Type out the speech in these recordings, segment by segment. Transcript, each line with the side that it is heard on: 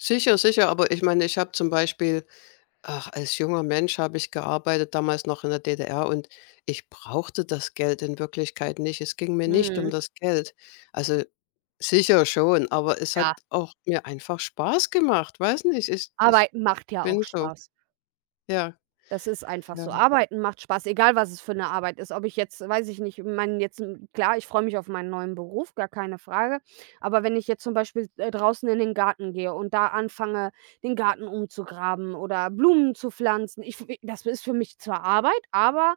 left: Sicher, sicher, aber ich meine, ich habe zum Beispiel ach, als junger Mensch habe ich gearbeitet, damals noch in der DDR, und ich brauchte das Geld in Wirklichkeit nicht. Es ging mir nicht um
right: Mhm.
left: das Geld, also sicher schon, aber es hat
right: Ja.
left: auch mir einfach Spaß gemacht. Weiß nicht, ich ich
right: Arbeiten macht ja auch
left: bin so.
right: Spaß.
left: Ja.
right: Das ist einfach
left: Ja.
right: so. Arbeiten macht Spaß, egal was es für 'ne Arbeit ist, ob ich jetzt weiß ich nicht ich meine jetzt, klar, ich freue mich auf meinen neuen Beruf, gar keine Frage, aber wenn ich jetzt zum Beispiel, äh, draußen in den Garten gehe und da anfange, den Garten umzugraben oder Blumen zu pflanzen, ich fi das ist für mich zwar Arbeit, aber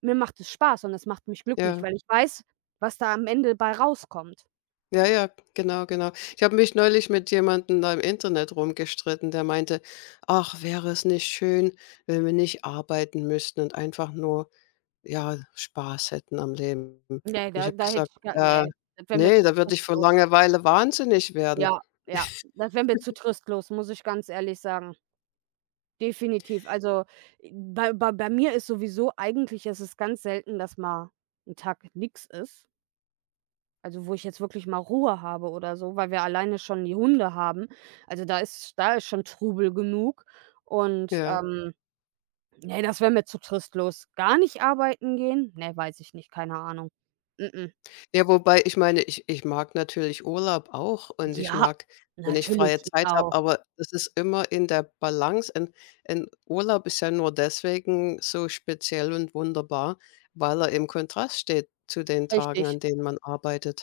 right: mir macht es Spaß und es macht mich glücklich,
left: Ja.
right: weil ich weiß, was da am Ende bei rauskommt.
left: Ja, ja, genau, genau. Ich habe mich neulich mit jemandem da im Internet rumgestritten, der meinte: „Ach, wäre es nicht schön, wenn wir nicht arbeiten müssten und einfach nur, ja, Spaß hätten am Leben?“, und
right: Ne,
left: ich
right: da
left: habe
right: da hätte
left: gesagt:
right: ich gar
left: „Äh,
right: ne, das wär mir
left: ne,
right: zu
left: da würde ich vor
right: trostlos.
left: Langeweile wahnsinnig werden.“
right: Ja, ja, das wär mir zu trostlos, muss ich ganz ehrlich sagen. Definitiv. Also, äh, bei bei bei mir ist sowieso eigentlich ist es ganz selten, dass mal 'n Tag nix ist also, wo ich jetzt wirklich mal Ruhe habe oder so, weil wir alleine schon die Hunde haben. Also, da ist da ist schon Trubel genug und,
left: Ja.
right: ähm, ne, das wär mir zu trostlos. Gar nicht arbeiten gehen? Ne, weiß ich nicht, keine Ahnung. Mh mh.
left: Ja, wobei ich meine, ich ich mag natürlich Urlaub auch und ich
right: Ja,
left: mag, wenn ich
right: natürlich,
left: freie
right: ich
left: Zeit habe,
right: auch.
left: aber es ist immer in der Balance. Ein ein Urlaub ist ja nur deswegen so speziell und wunderbar, weil er im Kontrast steht zu den Tagen,
right: Richtig.
left: an denen man arbeitet.